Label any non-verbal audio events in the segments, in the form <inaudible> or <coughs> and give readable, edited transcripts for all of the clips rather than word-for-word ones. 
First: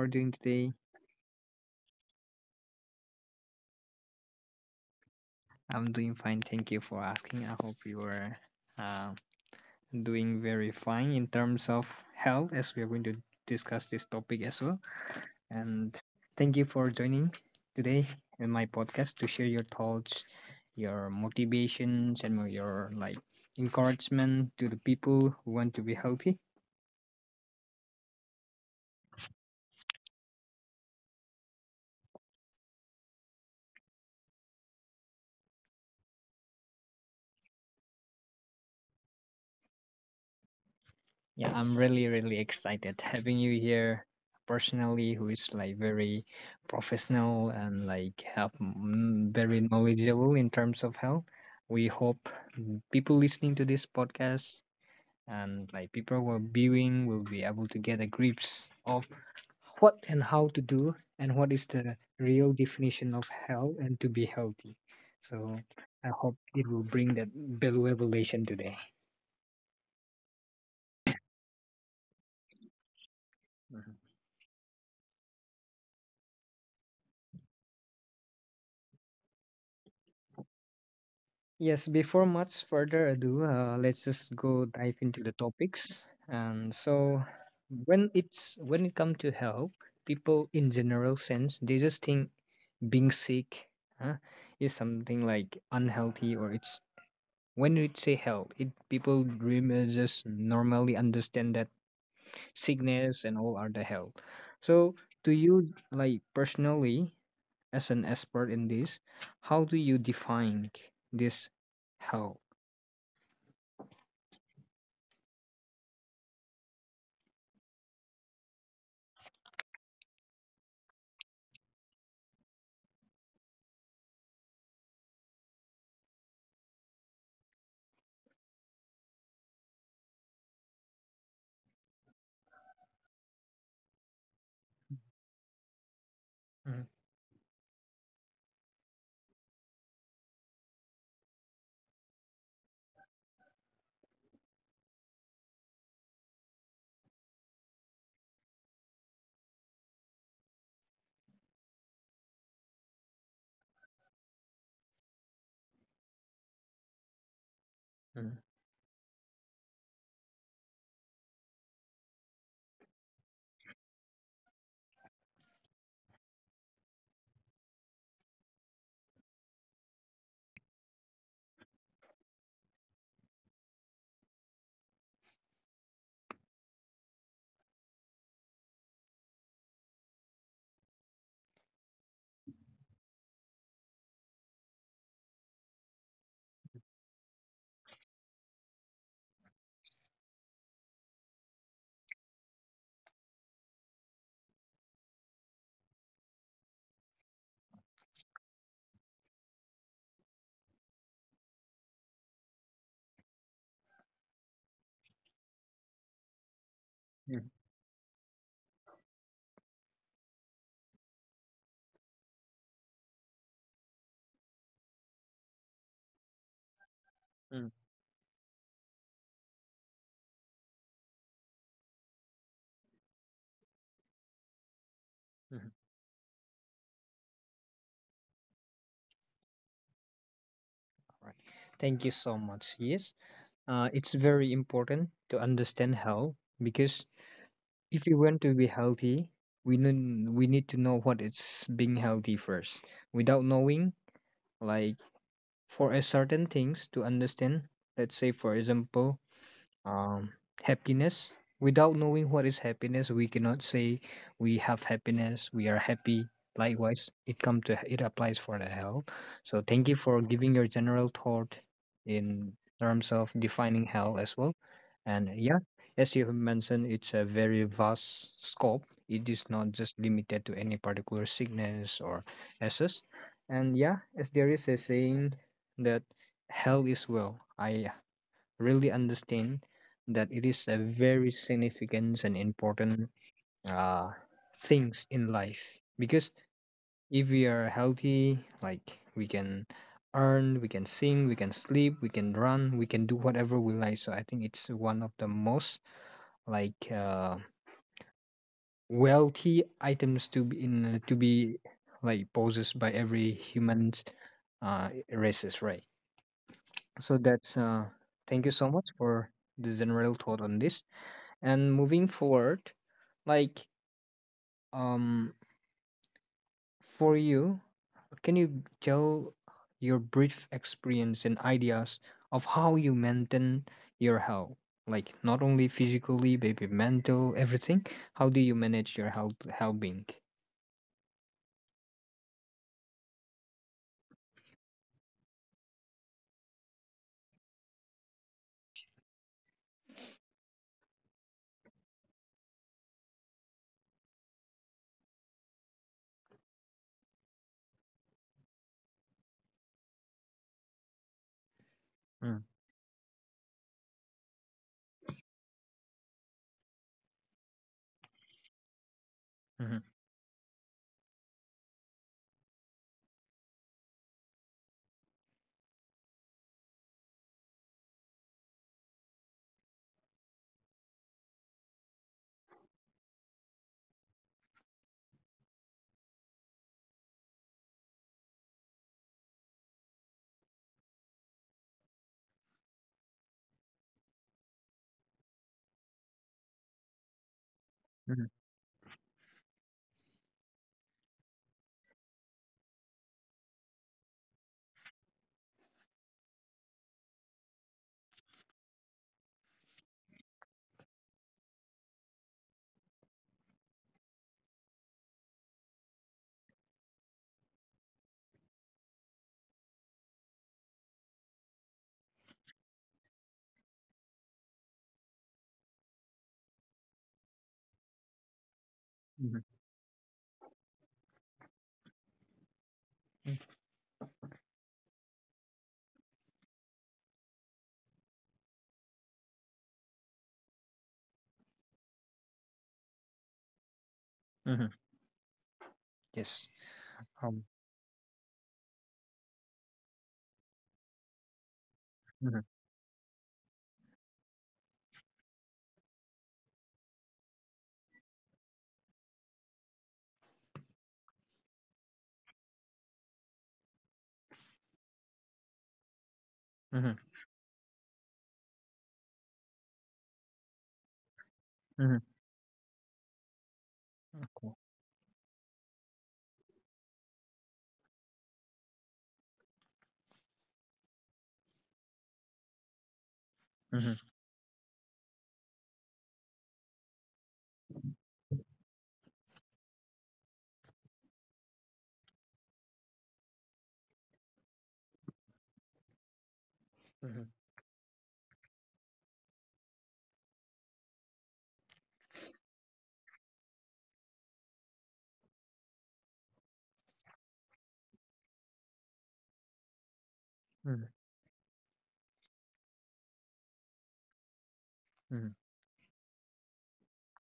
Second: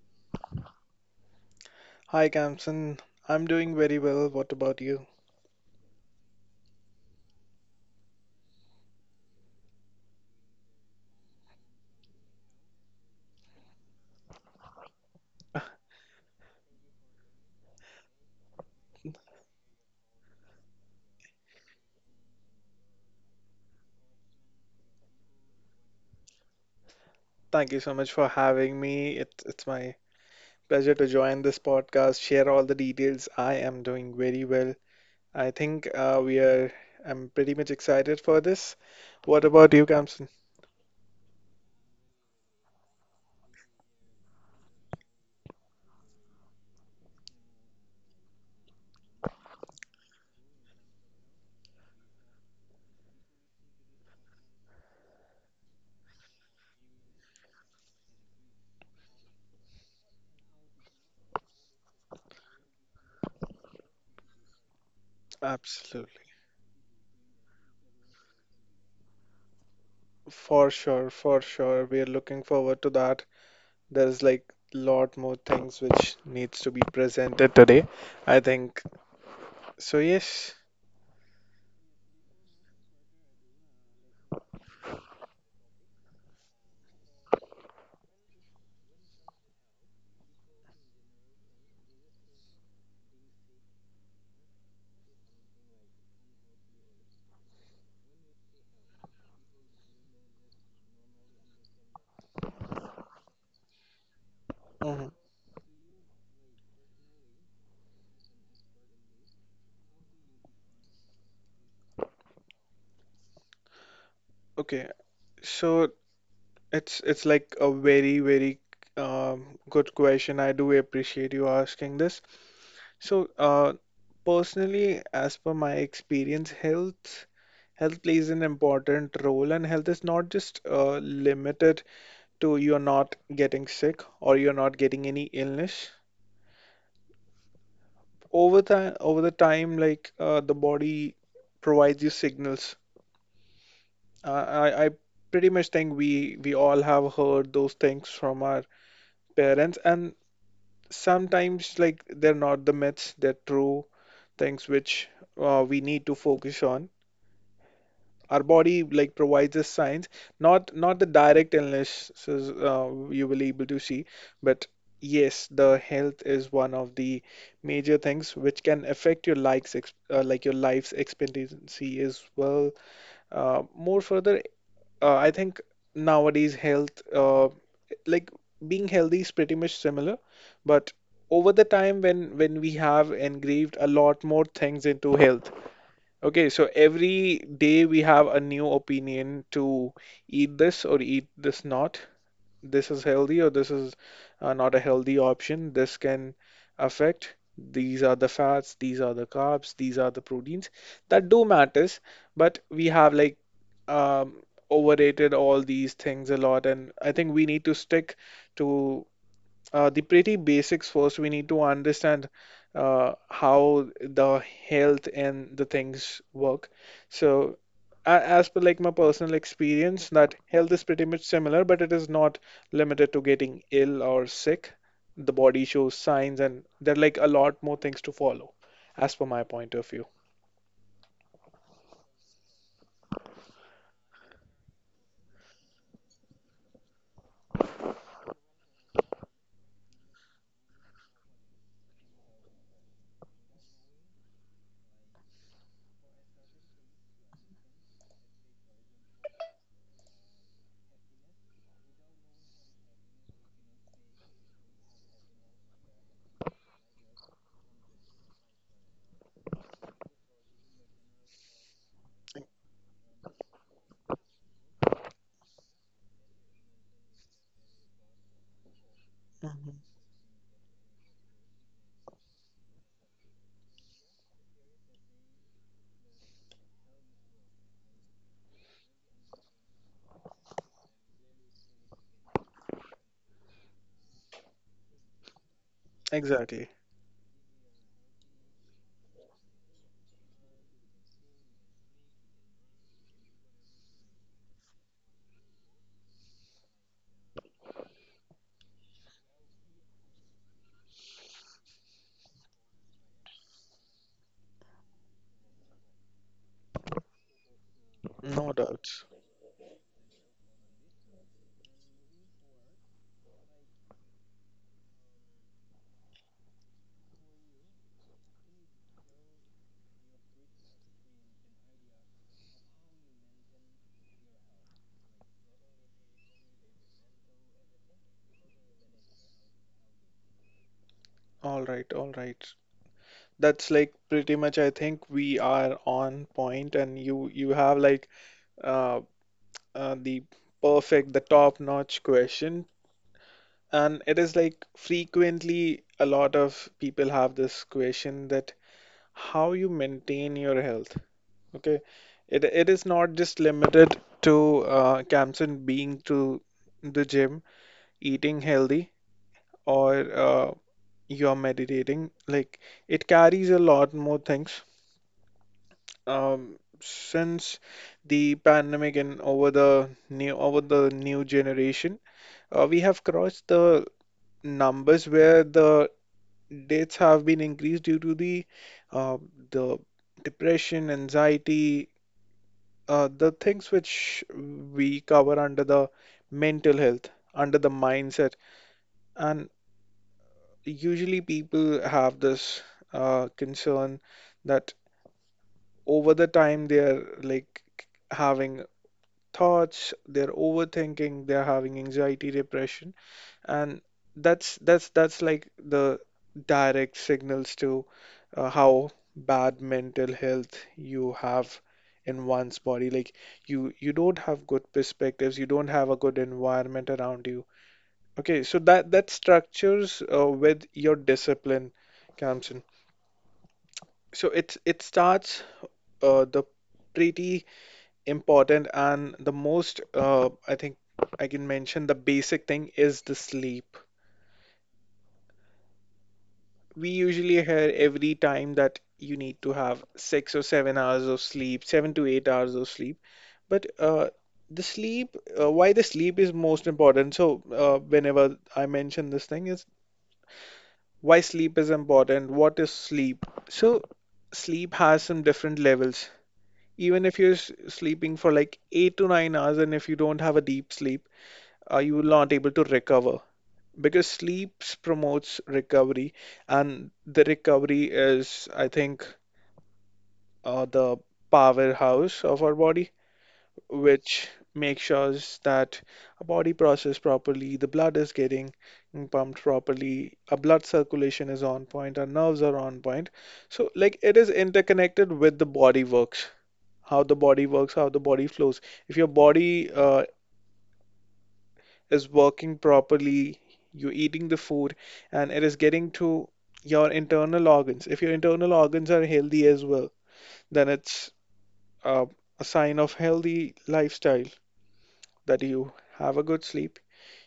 are you doing today? Hi, Kamsan. I'm doing very well. What about you? I'm doing fine. Thank you for asking. I hope you are uh, doing very fine in terms of health, as we are going to discuss this topic as well. And thank you for joining today in my podcast to share your thoughts, your motivations, and your like encouragement to the people who want to be healthy. Thank you so much for having me. It's my pleasure to join this podcast, share all the details. I am doing very well. I think I'm pretty much excited for this. What about you, Kamsan? Yeah, I'm really, really excited having you here personally, who is like very professional and like have very knowledgeable in terms of health. We hope people listening to this podcast and like people who are viewing will be able to get a grips of what and how to do and what is the real definition of health and to be healthy. So I Absolutely. hope it will bring that valuable lesson today. For sure, for sure. We are looking forward to that. There's like lot more things which needs to be presented today, I think. So yes. Yes, before much further ado, let's just go dive into the topics. And so, when it comes to health, people in general sense they just think being sick, huh, is something like unhealthy, or it's when we say health, it people dream just normally understand that sickness and all are the health. So, Mhm. do you like personally, as an expert in this, how do you define this health? Okay. So it's like a very good question. I do appreciate you asking this. So, personally, as per my experience, health plays an important role, and health is not just limited to you're not getting sick or you're not getting any illness. Over the time, like the body provides you signals. I pretty much think we all have heard those things from our parents, and sometimes like they're not the myths, they're true things which we need to focus on. Mhm, Our body like provides us signs, not the direct illnesses you will able to see, but yes, the health is one of the major things which can affect your likes ex like your life's expectancy as well. More further, I think nowadays health, like being healthy is pretty much similar, but over the time when we have engraved a lot more things into health. Okay, so every day we have a new opinion to eat this or eat this not, this is healthy or this is not a healthy option. This can affect. These are the fats, these are the carbs, these are the proteins that do matters, but we have like um, overrated all these things a lot, and I think we mhm, need to stick to the pretty basics first, we need to understand how the health and the things work. So, mhm, as per like my personal experience, that health is pretty much similar, but it is not limited to getting ill or sick. The body mhm. shows signs, and there are like a lot more things to follow, as per my point of view. All right. Thank you so much. Yes, it's very important to understand health because if you want to be healthy, we need to know what it's being healthy first. Without knowing, like for a certain things to understand, let's say for example, um, happiness. Without knowing what is happiness, we cannot say we have happiness, we are happy. Likewise, it come to it applies for the health. So thank you for giving your general thought in terms of defining health as well. And yeah, as you have mentioned, it's a very vast scope. It is not Mhm. just limited to any particular sickness or assess. And yeah, as there is a saying that health is well. I really understand that it is a very significant and important uh, things in life, because Exactly, if we are healthy, like we can earn, we can sing, we can sleep, we can run, we can do whatever we like. So I think it's one of the most like wealthy items to be in, to be like possessed by every human's races, right? So that's thank you no so much doubts. for the general thought on this. And moving forward, like, um for you, can you tell your brief experience and ideas of how you maintain your health? Like not only physically, maybe mental, everything. How do you manage your health, health being? All right, all right. That's like pretty much I think we are on point and you have like uh the perfect, the top-notch question. And it is like frequently a lot of people have this question that how you maintain your health. Okay, it Mm, it is not just limited to Camson being to the gym, eating healthy, mhm, or you're meditating. Like it carries a lot more things. Um, since the pandemic and over the new generation. We have crossed the numbers where the deaths have been increased due to uh, the depression, anxiety, the things which we cover under the mental health, under the mhm, mindset. And usually people have this concern that over the time they are like having thoughts, they're overthinking, they're having anxiety, depression, and that's like the direct signals to how bad mental health you have in one's body. Like you don't have good perspectives, you don't have a good environment around you. Okay, so that mhm, structures with your discipline comes in. So it starts the pretty important and the most I think I can mention the basic thing is the sleep. mhm. Yes. We usually Um, hear every time that you need to have 6 or 7 hours of sleep, seven to eight mhm, hours of sleep. But the sleep, why the sleep is most important. So, whenever I mention this thing, is why sleep is important. What is sleep? So, sleep has some different levels. mhm, Even if you're sleeping for like 8 to 9 hours, and if you don't have a deep sleep, mhm. you will not able to recover because Okay. sleep promotes recovery, and the recovery is I think the powerhouse of our body Mhm, which makes sure that our body process properly, the blood is getting pumped properly, our blood circulation is on point, our nerves are on point. So like it is interconnected with the body works, how the mhm, body works, how the body flows. If your body is working properly, you're eating the food, and it is getting to your internal organs. If your internal organs are healthy as well, then mhm, it's uh, a sign of healthy lifestyle, mhm, that you have a good sleep,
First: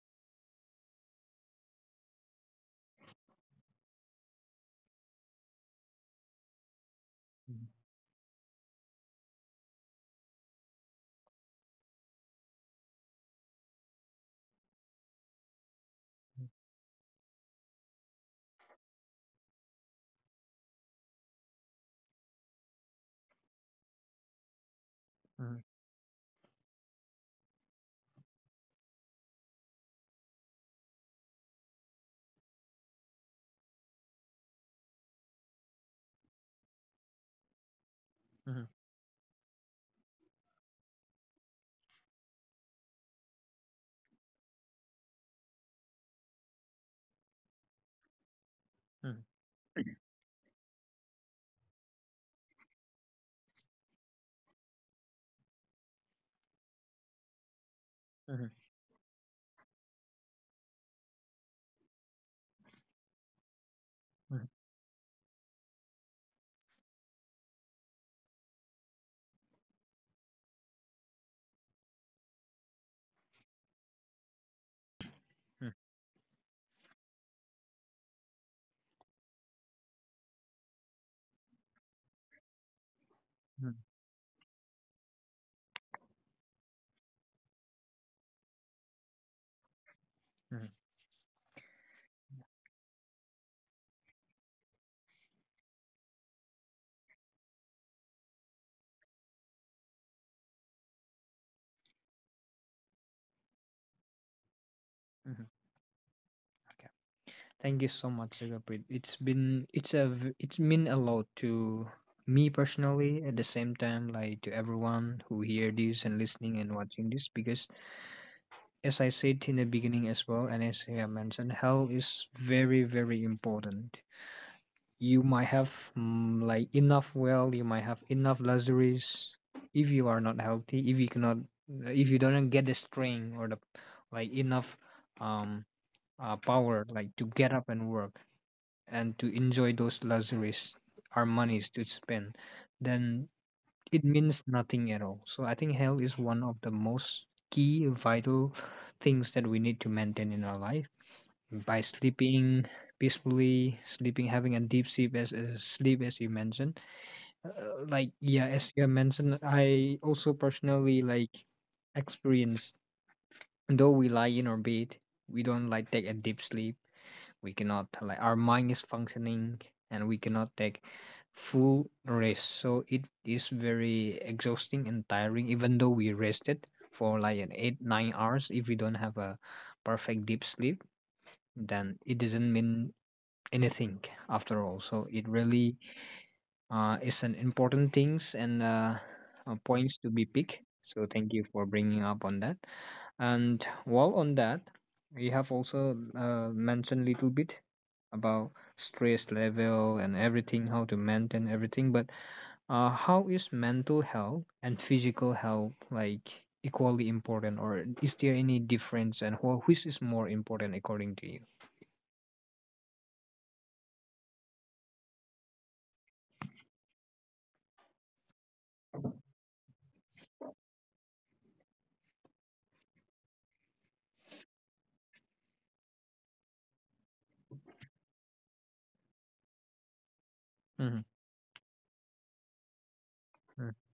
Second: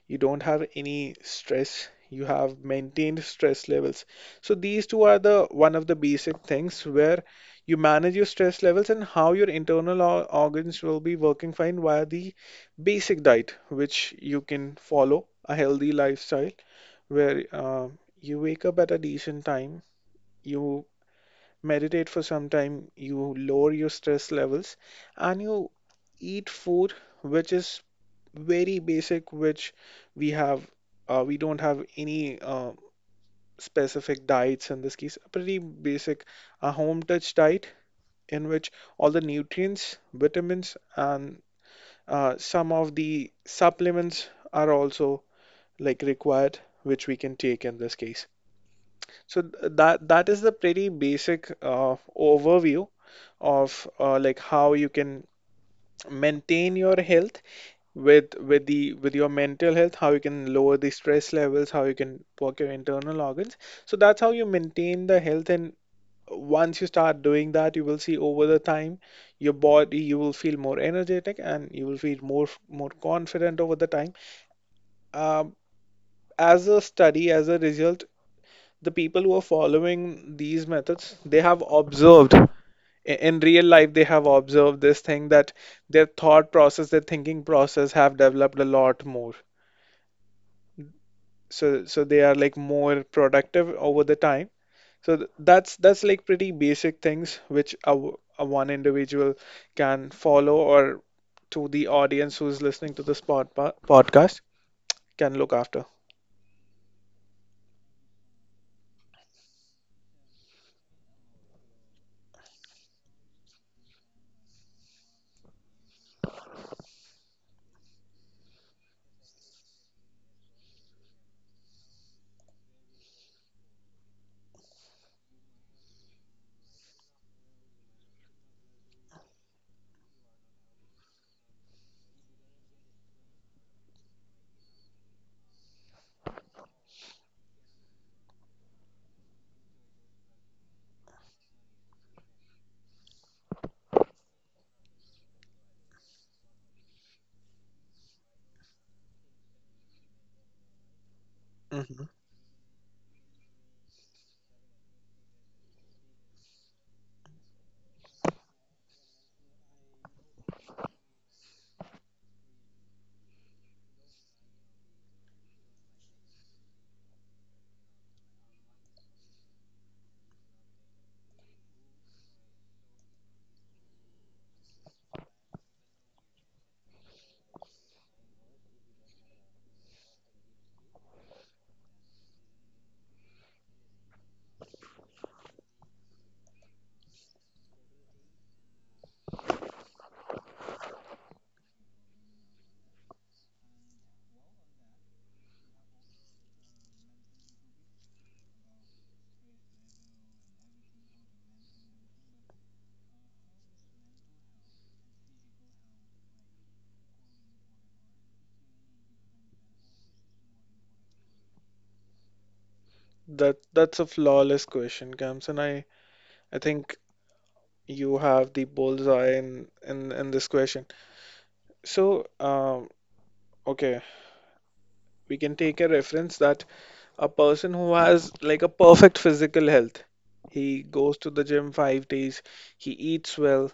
you don't have any stress, you have maintained stress levels. So these two are the one of the basic things where mhm, you manage your stress levels and how your internal organs will be working fine via the basic diet which you can follow, a healthy lifestyle where you wake up at a decent time, you meditate for some time, you lower your stress levels, and mhm, you eat food which is very basic, which we have, we don't have any specific diets in this case. A pretty basic, a home touch diet in mhm, which all the nutrients, vitamins, and some of the supplements are also like required, which we can take in this case. mhm, So that is the pretty basic overview of like how you can maintain your health, mhm, with the with your mental health, how you can lower the stress levels, how you can work your internal organs. So that's how you maintain the health, and once you start doing that you will see over the time your body, you will feel more energetic and you will feel more confident over the time. um, mhm, as a study, as a result, the people who are following these methods they have observed in real mhm, life they have observed this thing that their thought process, their thinking process have developed a lot more. mhm. So so they are like more productive over the time. So that's like pretty basic things which a one individual can follow, or to the audience who's listening to this podcast can Mhm. look after. Okay. Thank you so much, Zagapit. It's been it's a v- It's mean a lot to me personally, at the same time like to everyone who hear this and listening and watching this, because as I said in the beginning as well and as I have mentioned, health is very, very important. You might have like enough, well, you might have enough luxuries. If you are not healthy, if you cannot, if you don't get the strength or the like enough, um power, like to get up and work and to enjoy those luxuries, our monies to spend, then it means nothing at all. So I think health is one of the most key vital things that we need to maintain in our life by Hmm. sleeping peacefully, sleeping, having a deep sleep, as sleep, as you mentioned. Like, yeah, as you have mentioned, I also personally like experience, though we lie in our bed, we don't like take a deep sleep, we cannot, like, our mind is functioning and we cannot take full rest, so it is very exhausting and tiring even though we rested for like an 8 or 9 hours. If we don't have a perfect deep sleep, then it doesn't mean anything after all. So it really is an important things, and points to be picked. So thank you for bringing up on that. And while on that, you have also mentioned a little bit about stress level and everything, how to maintain everything. But how is mental health and physical health like equally important, or is there any difference? And which is more important according to you? That's a flawless question, Gams, and I think you have the bullseye in this question. So um, okay, we can take a reference that a person who has like a perfect physical health. He Mm-hmm, goes to the gym 5 days, he eats well,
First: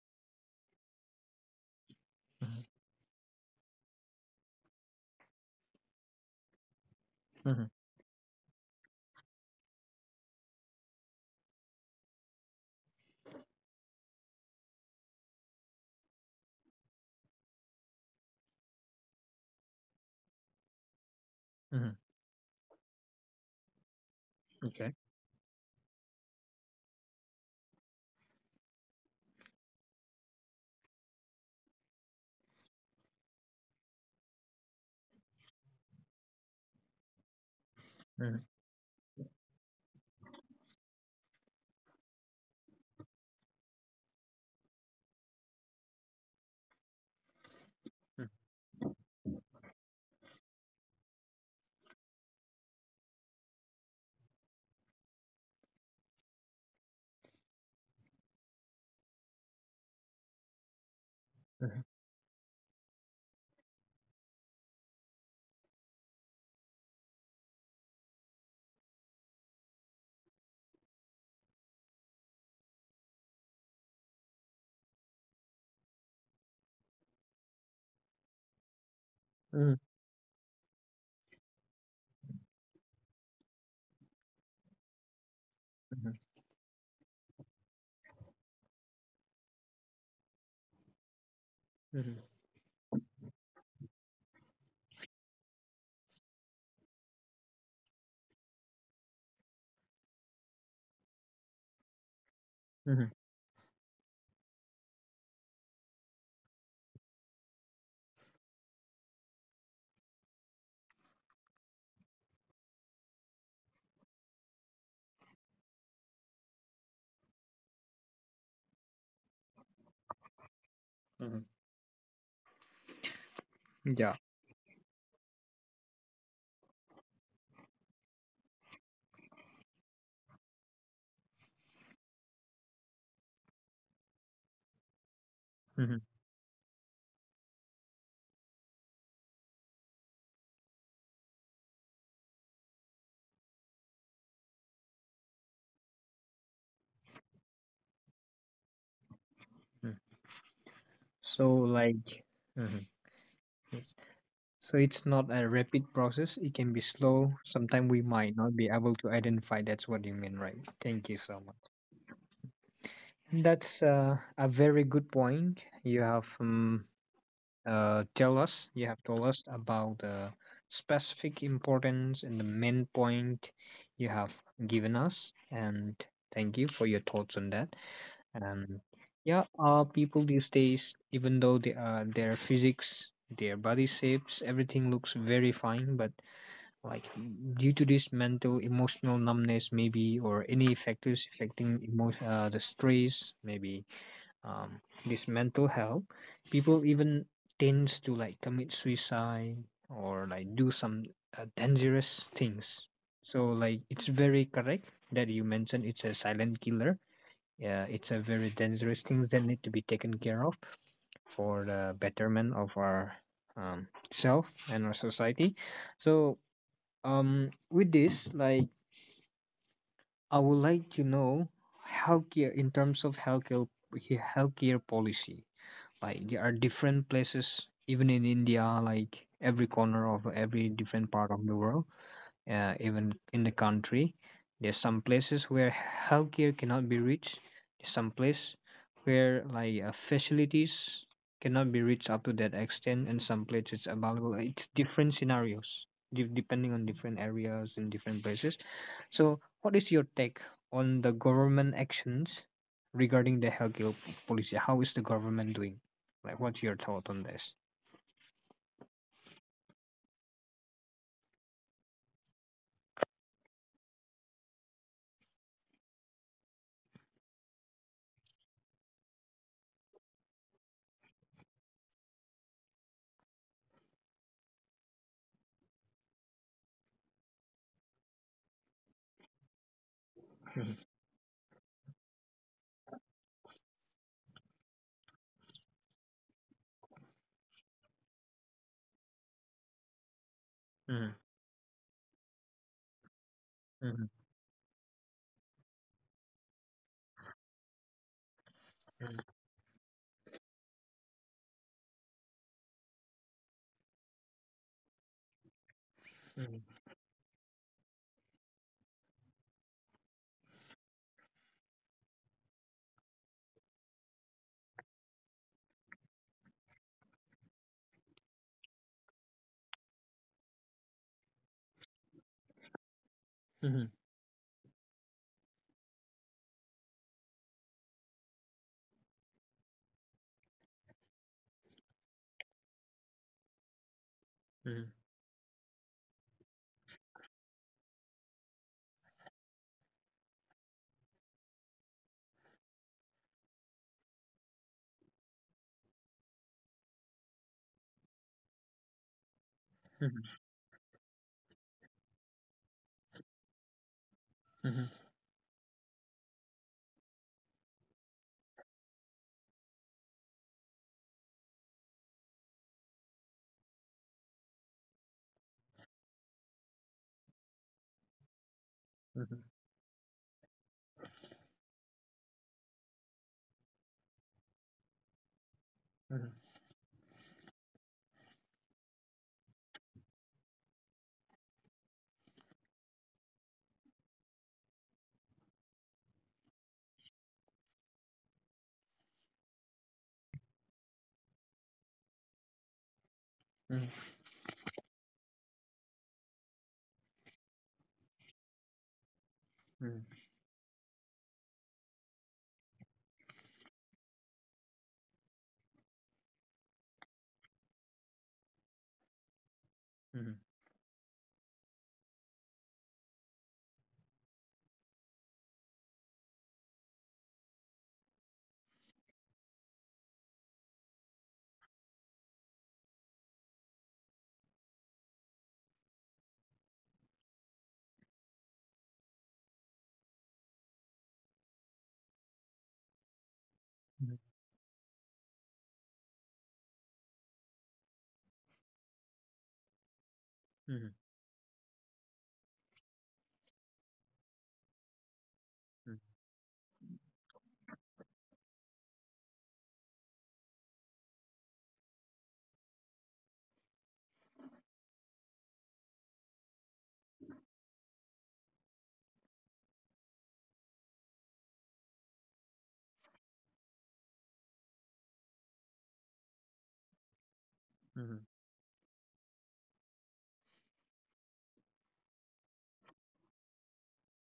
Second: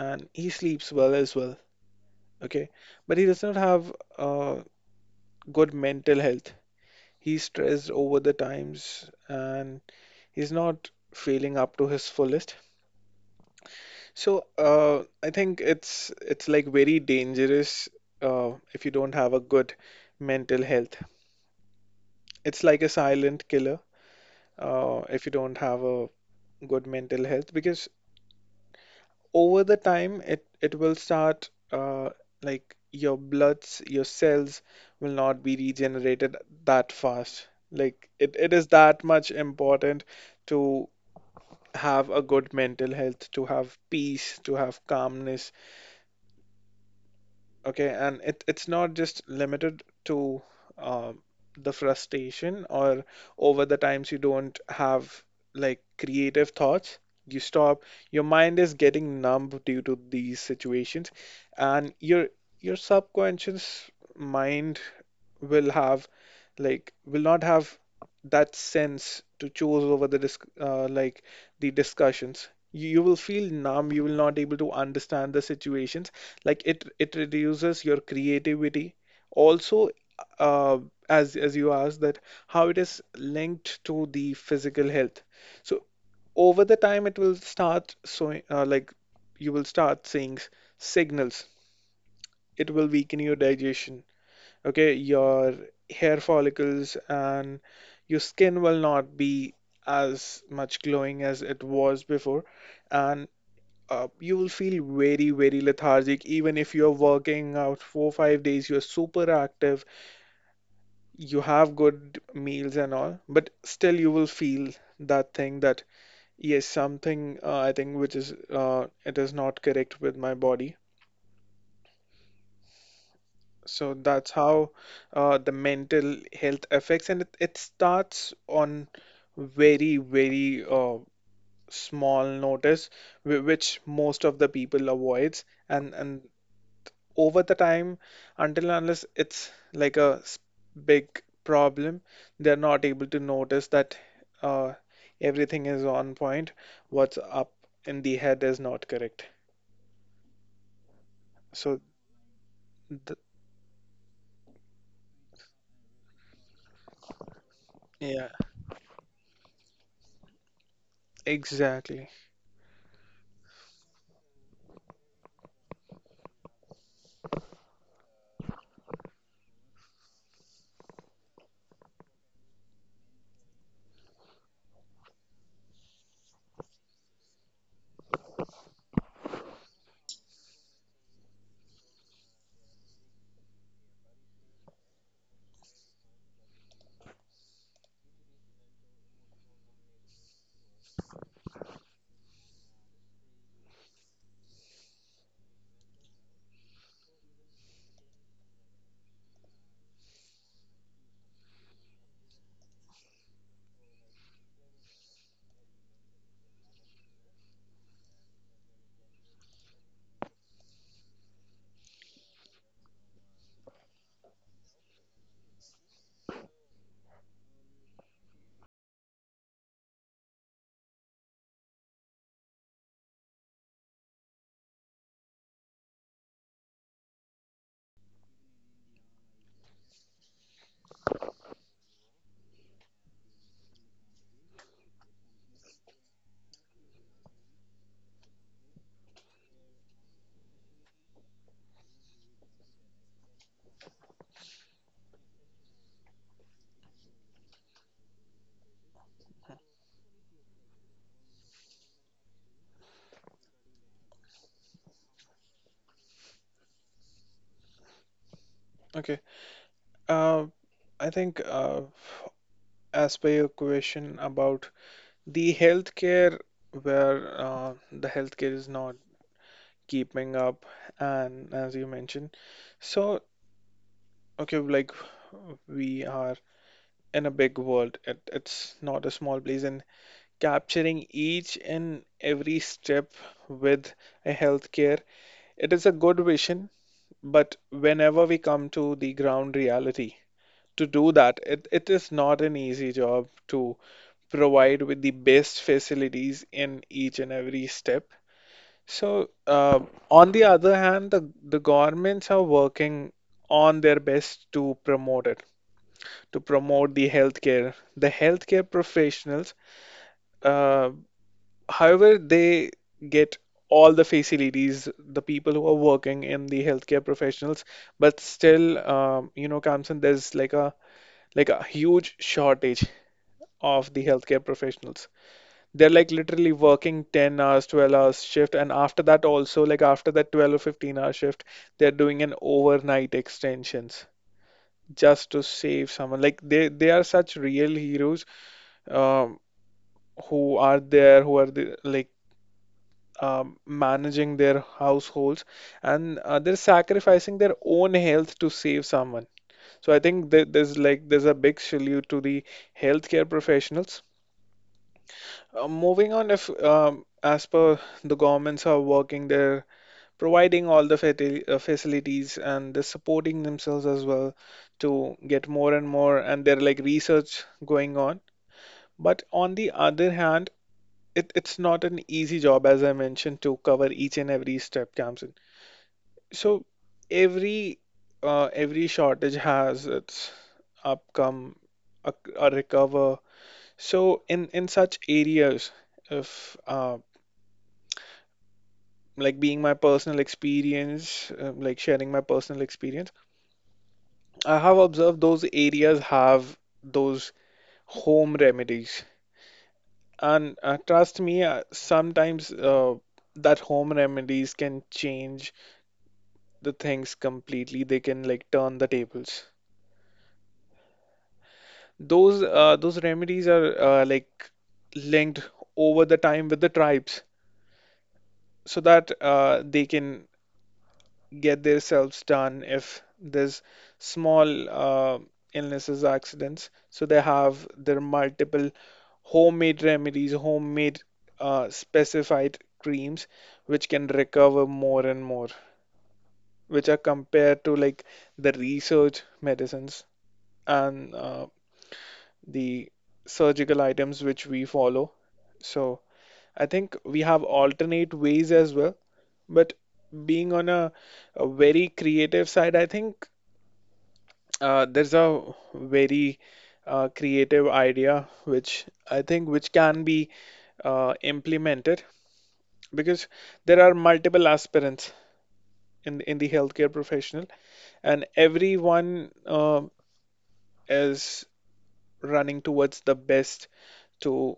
and he sleeps well as well. mm-hmm, Okay. But he does not have uh, good mental health. He's mm-hmm. stressed over the times, and he's not feeling up to his fullest. So I think it's like very dangerous if you don't have a good mental health. It's like a silent killer Okay. If you don't have a good mental health, because over the time it will start like your bloods, your cells will not be regenerated that fast. Like it, Mhm, it is that much important to have a good mental health, to have peace, to have calmness. Okay, and mhm, it's not just limited to um, the frustration, or over the times you don't have like creative thoughts. You stop, your mind is getting numb due to these situations, and mhm, your subconscious mind will have, like will not have that sense to choose over the disc like the discussions. You will feel numb, you will not able to understand the situations, like it reduces your creativity mhm, also. Uh, as as you asked that how it is linked to the physical health, so mhm, over the time it will start, so like you will start seeing signals, mhm, it will weaken your digestion. Okay, your hair follicles and your skin will not be as much glowing as it was before, and mhm, you will feel very, very lethargic. Even if you're working out four, 5 days, you're super active, you have good meals and all, but still you will feel that thing that, yes, something I think which is it is not correct with my body. mhm. So Yeah. that's how the mental health affects, and it starts on very, very small notice, which most of the people avoids, Mhm, and over the time until and unless it's like a big problem they're not able to notice that uh, everything is on point, what's up in the head is not correct. mhm. So So like, mhm, th-. yes. So it's not a rapid process. It can be slow. Sometimes we Yeah, might not be able to identify. That's what you mean, right? Thank you so much. exactly. That's a very good point. You have tell us. You have told us about the specific importance and the main point you have given us. And thank you for your thoughts on that. And yeah, people these days, even though their physics, their body shapes, everything looks very fine, but like due to this mental, emotional numbness, maybe, or any factors affecting the stress, maybe, um, this mental health, people even tends to like commit suicide or like do some dangerous things. So like it's very correct that you mentioned it's a silent killer. Yeah, it's a very dangerous things that need to be taken care of for the betterment of our self and our society. So, with this, like, I would like to know healthcare, in terms of healthcare, healthcare policy. Like, there are different places, even in India, like every corner of every different part of the world, even in the country. There's some places where healthcare cannot be reached. There's some place where like facilities cannot be reached up to that extent, and some places available. It's different scenarios depending on different areas and different places. So, what is your take on the government actions regarding the healthcare policy? How is the government doing? Like, what's your thought on this? Okay, uh, I think as per your question about the healthcare, where the healthcare is not keeping up and as you mentioned. So okay, like we are in a big world. It's not a small place. And capturing each and every step with a healthcare, it is a good vision. But whenever we come to the ground reality, to do Mm-hmm, that, it is not an easy job to mm-hmm, provide with the best facilities in each and every step. So on the other hand, the governments are working on their best to promote it to mm-hmm, promote the healthcare. The healthcare professionals, uh, however, they get all the facilities, the people who are working in the healthcare professionals, but still, you know, Kamsan, there's like a huge shortage of mm-hmm, the healthcare professionals. They're like literally working 10 hours, 12 hours shift, and after that also, like after that 12 or 15-hour shift, they're doing an overnight extensions, just to save someone. Like they are such real heroes, um, who are there, who are the, like managing their households, and they're sacrificing their own health to save someone. So I think that mm-hmm, there's a big salute to the healthcare professionals. mm-hmm. Moving on, if as per the governments are working their providing all the facilities and they're supporting themselves as well to get more and more and they're like research going on, but on the other hand, it's not an easy job as I mentioned to cover each and every step, Kamsin. Mhm, So every every shortage has its upcome, a, a recover. So in such areas, if like being my personal experience, like sharing my personal experience, mhm, I have observed those areas have those home remedies, mhm, and trust me, sometimes, that home remedies can change the things completely. They can like turn the tables. mhm, Those remedies are like linked over the time with the tribes, so that they can get themselves done if there's small illnesses, accidents. So they have their multiple homemade remedies, homemade specified creams, which can mhm, recover more and more, which are compared to like the research medicines mhm, mhm, and the surgical items which we follow. So I think we have alternate ways as well. But being on a very creative side, I think there's a very creative idea which I think which can be implemented because there are multiple aspirants in the healthcare professional mhm, and everyone is running towards the best to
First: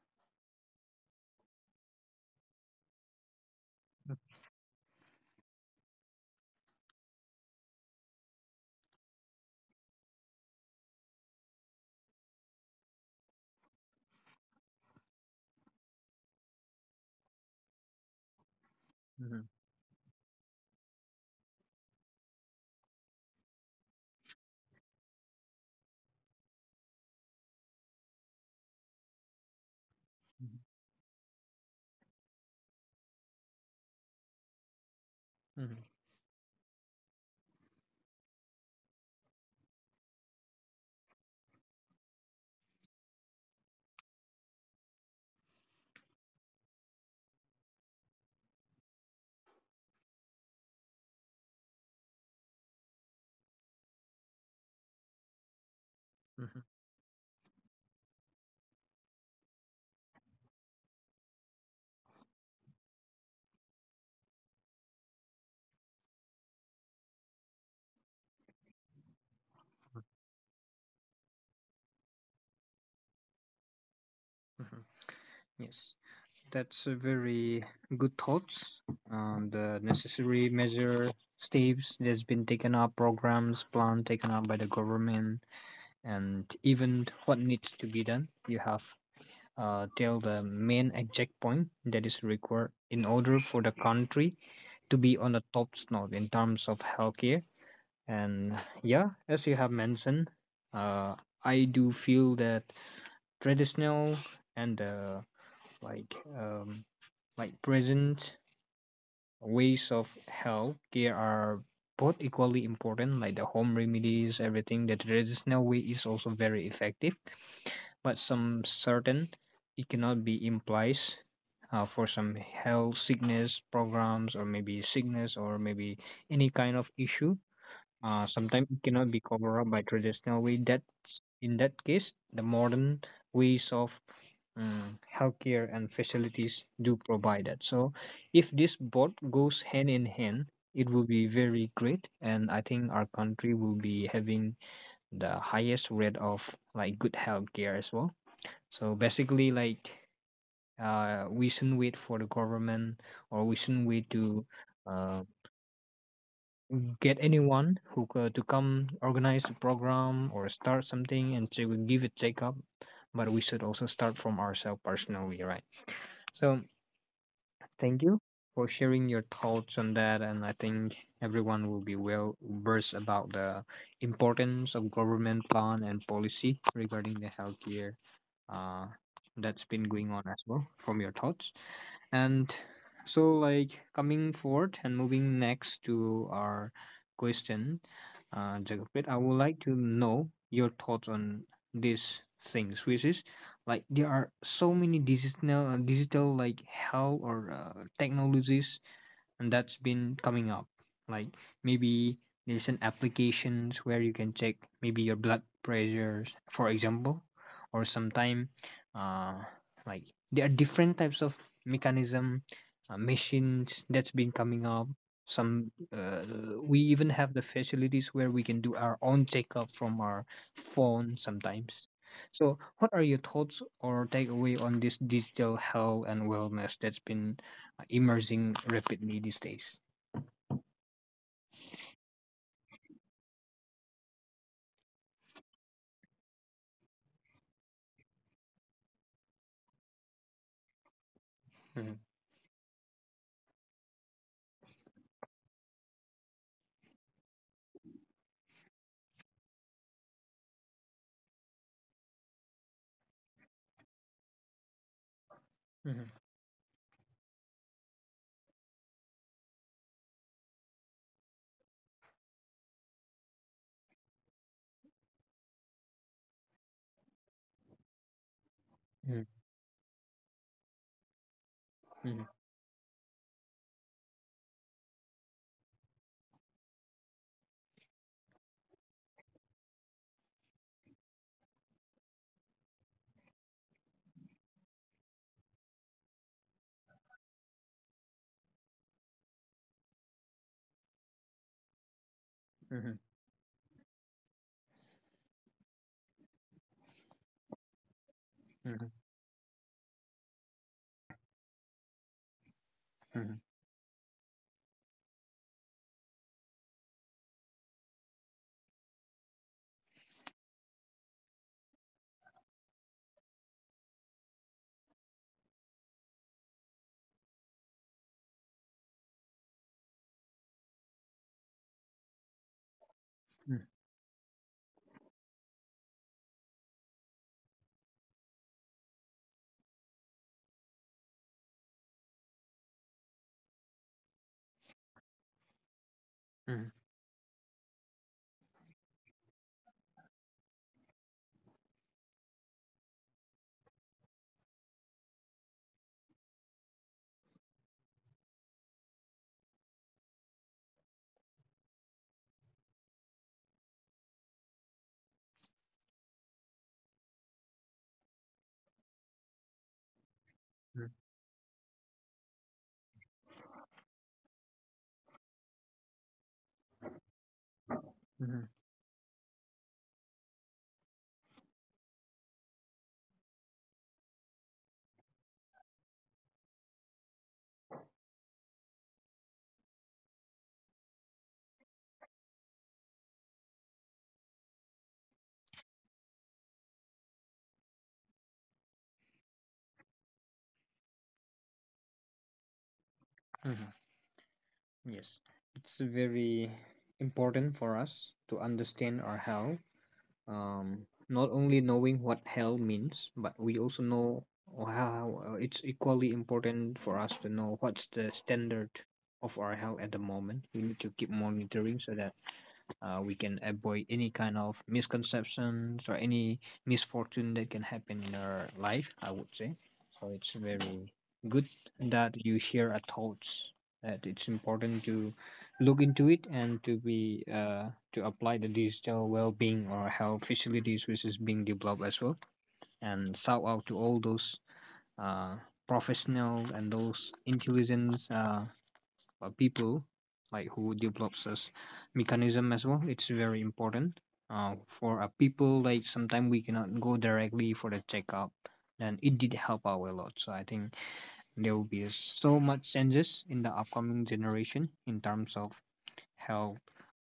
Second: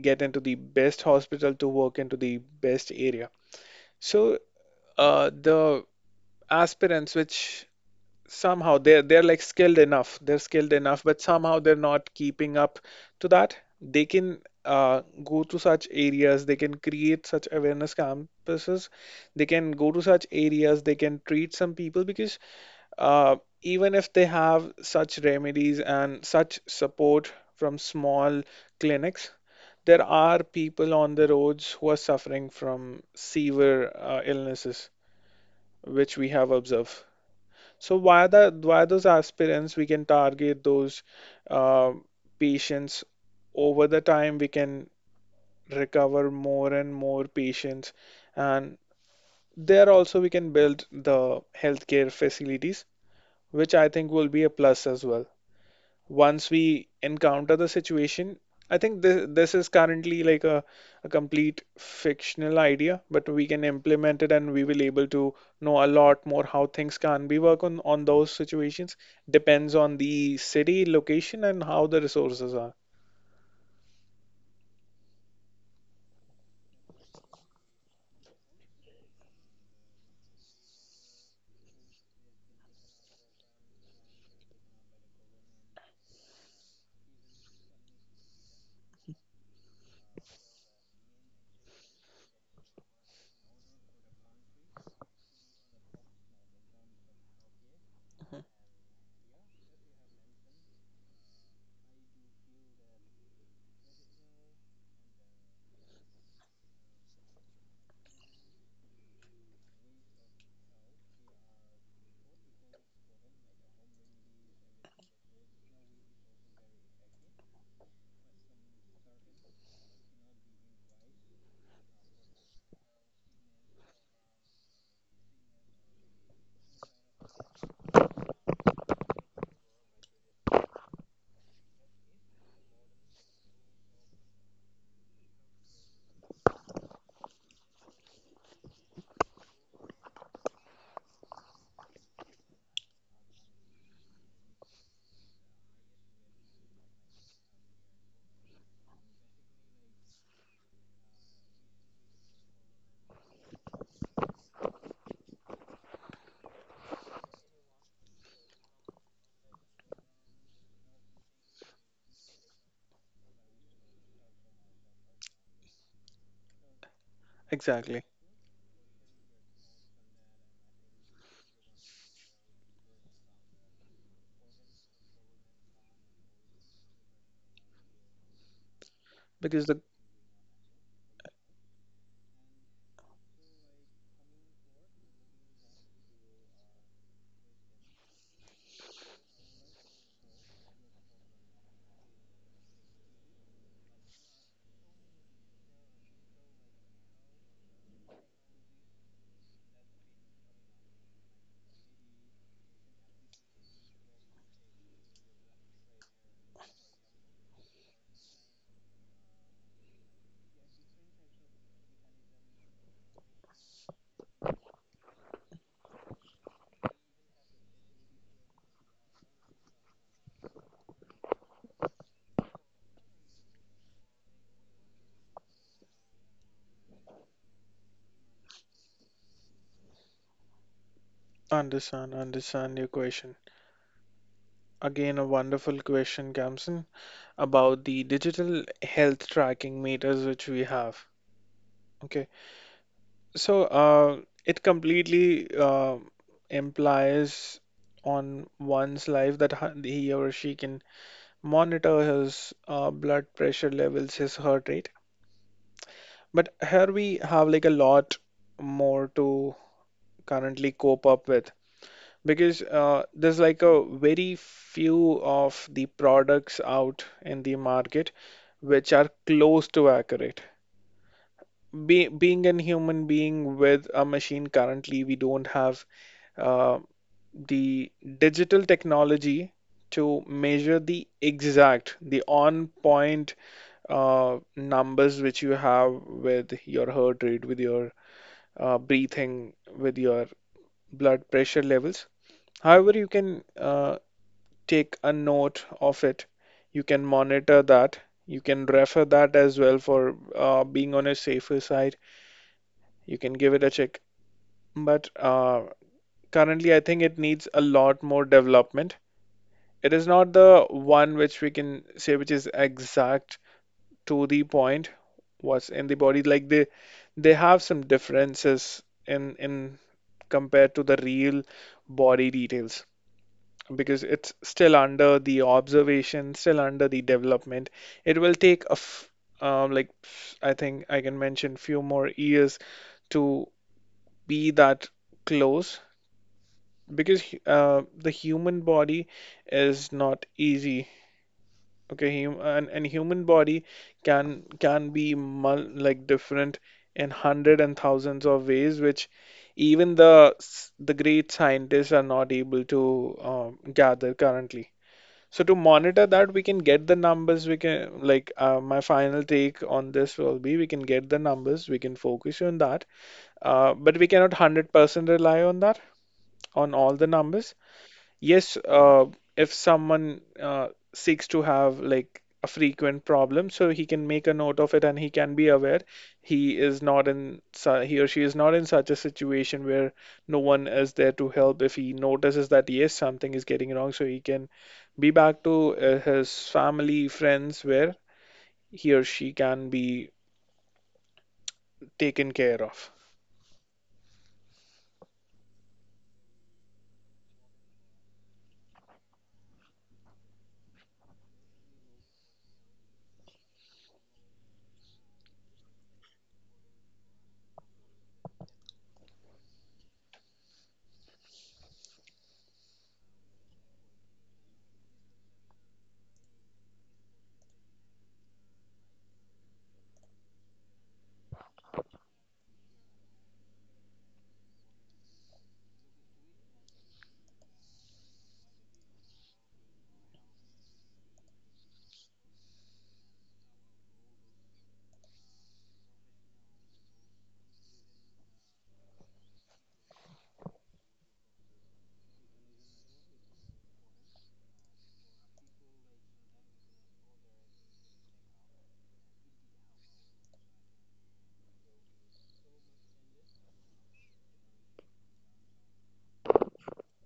get into the best hospital to work into the best area. So the aspirants, which somehow they're like skilled enough, they're skilled enough, but somehow they're not keeping up to that. They can go to such areas, they can create such awareness campuses, mhm, they can go to such areas, they can treat some people because uh, even if they have such remedies and such support from small clinics, there are mhm, people on the roads who are suffering from severe illnesses, mhm, which we have observed. So via those aspirants, we can target those uh, patients. Over the time, we can recover more and more patients, and there also we can build the healthcare facilities, which I think will be a plus as well, once mhm, we encounter the situation. I think this is currently like a complete fictional idea, but we can implement it and we will able to know a lot more how things can be work on those situations. Depends on the city, location, and how the resources are. mhm. Yes, that's a very good thoughts. The necessary measure steps that's been taken up, programs, plan taken up by the government, and even what needs to be done. You have tell the main exact point that is required in order for the country to be on the top snob in terms of healthcare. And yeah, as you have mentioned, uh, I do feel that traditional and like um, like present ways of health care are both equally important. Like the home remedies, everything. The traditional way is also very effective, but some certain it cannot be in place. For some health sickness programs, or maybe sickness, or maybe any kind of issue, sometimes it cannot be covered up by traditional way. That's in that case, the modern ways of healthcare and facilities do provide that. So, if this both goes hand in hand, it will be very great, and I think our country will be having the highest rate of like good healthcare as well. So basically, like, we shouldn't wait for the government, or we shouldn't wait to uh, get anyone who to come organize a program or start something and to give it take up, but we should also start from ourselves personally, right? So thank Exactly. you for sharing your thoughts on that, and I think everyone will be well versed about the importance of government plan and policy regarding the healthcare uh, that's Because the been going on as well from your thoughts. And so, like, coming forward and moving next to our question, Jagapit, I would like to know your thoughts on these things, which is like there are so many digital like health or technologies, and that's been coming up. Like maybe there's an applications where you can check maybe your blood pressures, for example, or sometime uh, like there are different types of mechanism, machines that's been coming up. Some We even have the facilities where we can do our own checkup from our phone sometimes. So, what are your thoughts or takeaway on this digital health and wellness that's been emerging rapidly these days? understand your question. Again, a wonderful question, Kamsen, about the digital health tracking meters which we have. Mhm, Okay. So, it completely implies on one's life that he or she can monitor his blood pressure levels, his heart rate. mhm, But here we have like a lot more to currently cope up with because there's like a very few of the products out in the market which are mhm, close to accurate. Be mhm, being a human being with a machine currently, we don't have uh, the digital technology to measure the exact, the on point numbers which you have with your heart rate, with your breathing, with your blood pressure levels. However, mhm, you can take a note of it. You can monitor that. You mhm, can mhm, refer that as well for being on a safer side. You can mhm, give it a check. But currently, I think it needs a lot more development. It is not the one which we can say which is exact to the point what's in the body. Like they have some differences in compared to the real body details because it's still under the observation, still under the development. It will take a f like I think I can mention few more years to be that close mhm, because the human body is not easy. Okay, hum and human body can be mul like different in hundred and thousands of ways, which even the the great scientists are not able to gather currently. So to monitor that, we can get the numbers. We can like my final take on this will be we can mhm, get the numbers. We can focus on that, but we cannot 100% rely on that on all the numbers. mhm, Yes, if someone seeks to have like a frequent problem, so he can make a note of it and he can be aware, he is not in su he or she is not in such a situation where no one is there to help. If he notices that yes, something is getting wrong, so he can be back to his family, friends, where he or she can be taken care of. mhm. Yes, it's very important for us to understand our health, not only knowing what hell means, but we also know how, it's equally important for us to know what's the standard of our hell at the moment. We need to keep monitoring so that we can avoid any kind of misconceptions or any misfortune that can happen in our life, I would say. So it's very good that you share our thoughts. That it's important to look into it and to apply the digital well-being or health facilities which is being developed as well, and shout out to all those uh, professional and those intelligent, people like who develops this mechanism as well. It's very important, for a people, like sometimes we cannot go directly for the checkup, and it did help out a lot. So I think there will be so much changes in the upcoming generation in terms of health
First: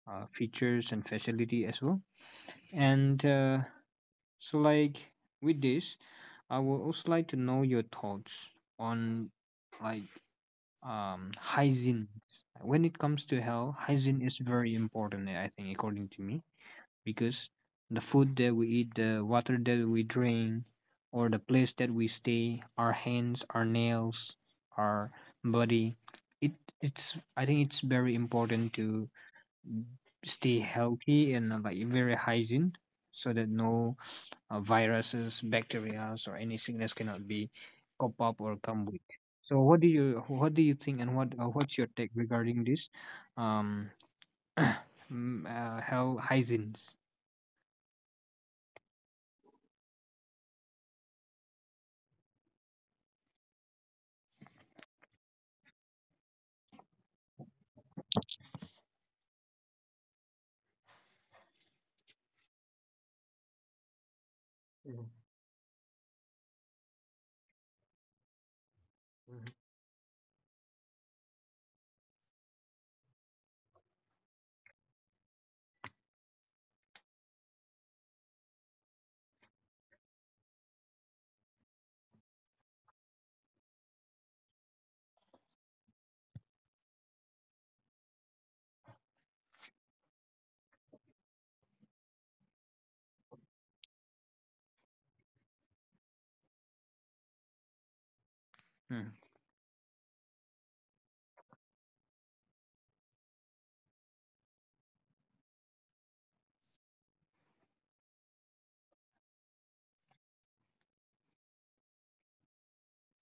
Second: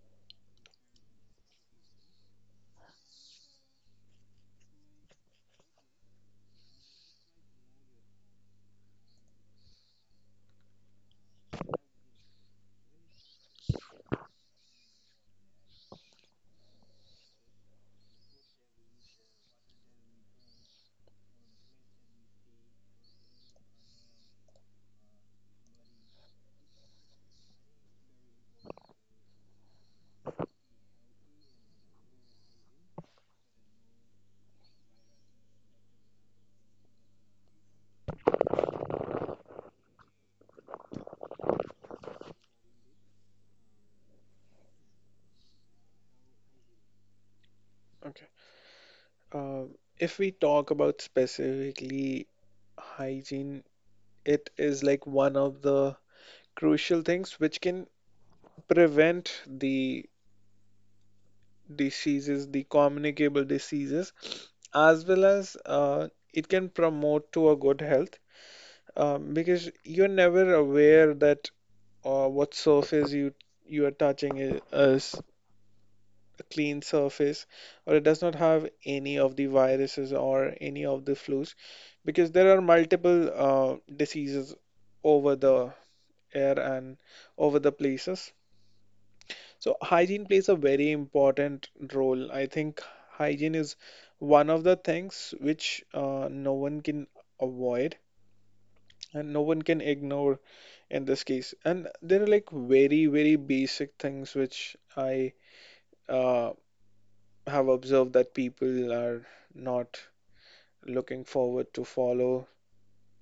features and facility as well. And So, like, with this, I would also like to know your thoughts on like, hygiene. When it comes to health, hygiene is very important. I think, according to me, because the food that we eat, the water that we drink, or the place that we stay, our hands, our nails, our body, it it's. I think it's very important to stay healthy and like very hygiene, so that no viruses, bacteria, or any sickness cannot be cop up or come with. So what do you think, and what's your take regarding this um <coughs> <clears throat> health hygienes? Okay. Uh, if we talk about specifically hygiene, it is like one of the crucial things which can prevent the diseases, the communicable diseases, as well as it can promote to a good health, Mhm, because you're never aware that what surface you are touching is a clean surface or it does not have any of the viruses or any of the flus because there are multiple diseases over the air and over the places. So hygiene plays a very important role. I think hygiene is one of the things which no one can avoid mhm. Mm, and no one can ignore in this case. And there are like very, very basic things which I uh, have observed that people are not looking forward to follow.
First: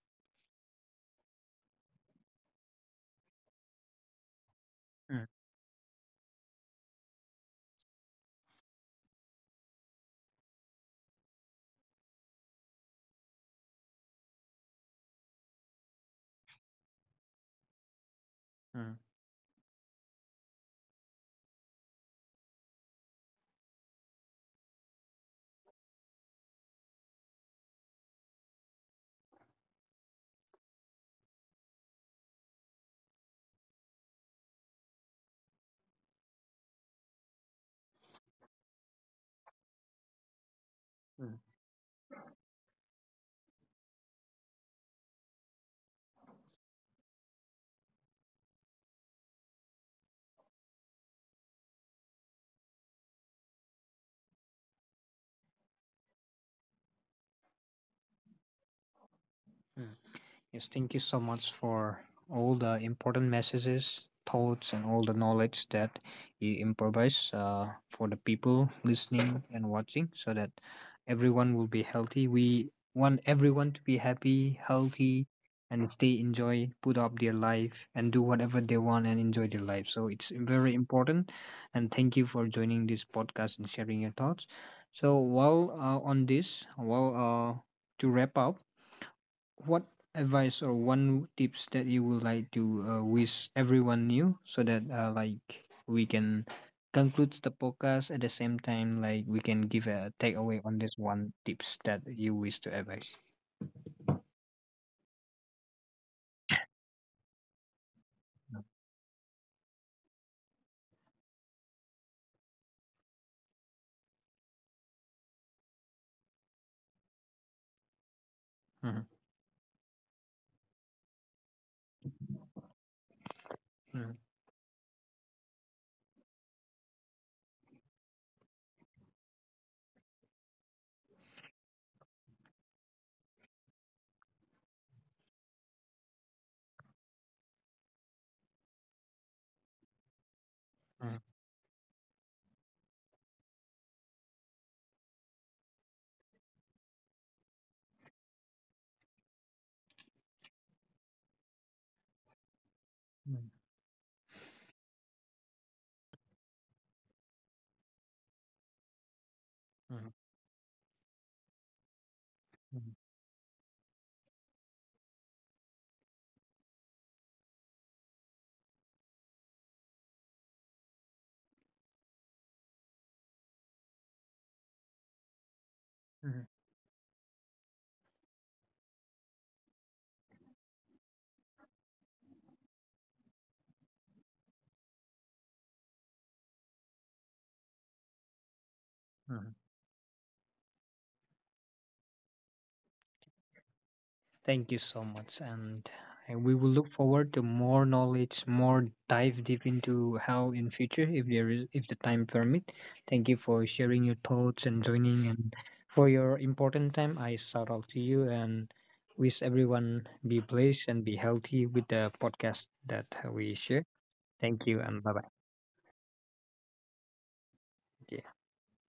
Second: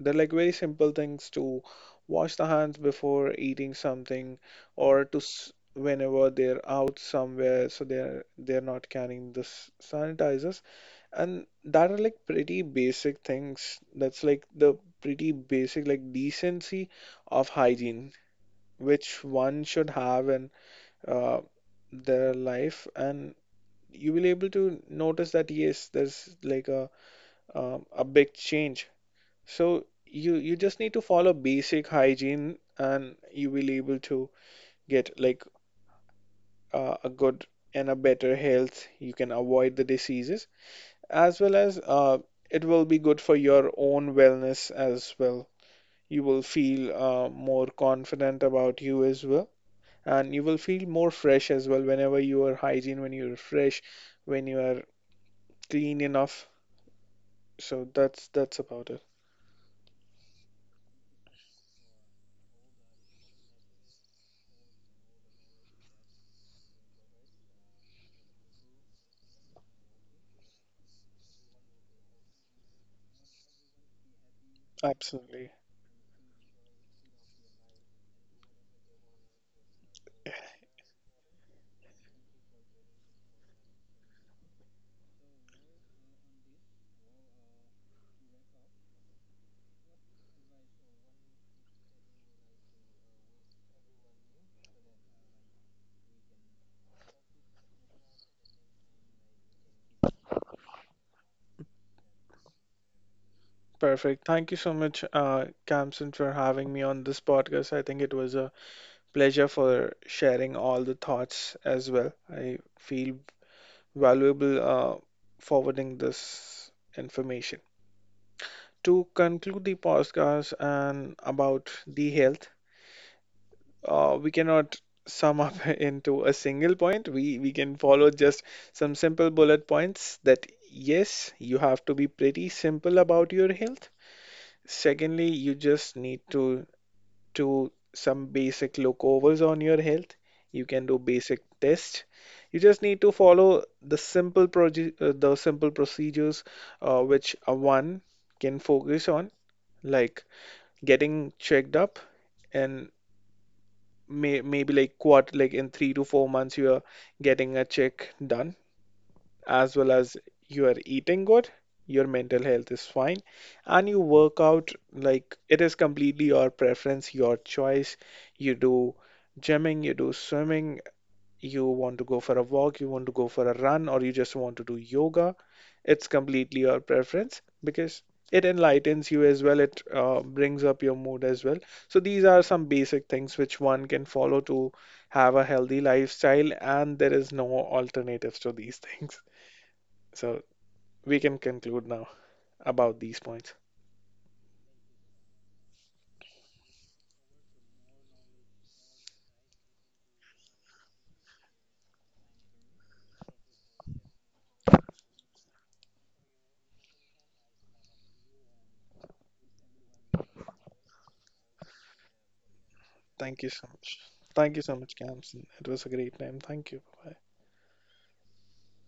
They're like very simple things to wash the hands before eating something or to mm, whenever they're out somewhere, so they're not carrying the sanitizers, and that are like pretty basic things, that's like the pretty basic like decency of hygiene mm. which one should have in uh, their life, and you will able to notice that yes there's like a big change. So you just need to follow basic hygiene and you will able to get like a good and a better health. You can avoid the diseases 嗯。as well as it will be good for your own wellness as well. You will feel more confident about you as well, and you will feel more fresh as well whenever you are hygiene, when you're fresh, when you are clean enough. So that's about it. 嗯。Yes, thank you so much for all the important messages, thoughts, and all the knowledge that you improvise for the people listening and watching, so that everyone will be healthy. We want everyone to be happy, healthy, Absolutely. and stay enjoy, put up their life, and do whatever they want and enjoy their life. So it's very important. And thank you for joining this podcast and sharing your thoughts. So, while on this, while uh, to wrap up, what advice or one tips that you would like to wish everyone knew so that like we can conclude the podcast, at the same time like we can give a takeaway on this one tips that you wish to advise. Perfect. Thank you so much, Kamsun, for having me on this podcast. I think it was a pleasure for sharing all the thoughts as well. I feel valuable forwarding this information. Mhm, To conclude the podcast and about the health, mhm, we cannot sum up <laughs> into a single point. We can follow just some simple bullet points that yes, you have to be pretty simple about your health. Secondly, you just need to some basic look overs on your health. You can do mhm, basic tests. You just need to follow the simple the simple procedures which a one can focus on, like getting checked up, and mhm, maybe like what like in 3 to 4 months you are getting a check done, as well mhm, as you are eating good, your mental health mhm, is fine, and you work out like it is completely your preference, your choice. You do gymming, you do swimming, you want to go for a walk, you want to go for a run, or you just want to do yoga. It's mhm, completely your preference because it enlightens you as well. It brings up your mood as well. So these are some basic things which one can follow to have a healthy lifestyle, and there is no alternatives to these <laughs> things. mhm. So we can conclude now about these points. Thank you so much. And We will look forward to more knowledge, more dive deep into health in future, if the time permit. Thank you for sharing your thoughts and joining, and for your important time. I shout out to you and wish everyone be blessed and be healthy with the podcast that we Thank you share. so much. Thank Thank you you so and much, bye Camps. It was a great time. Thank you. Bye. bye.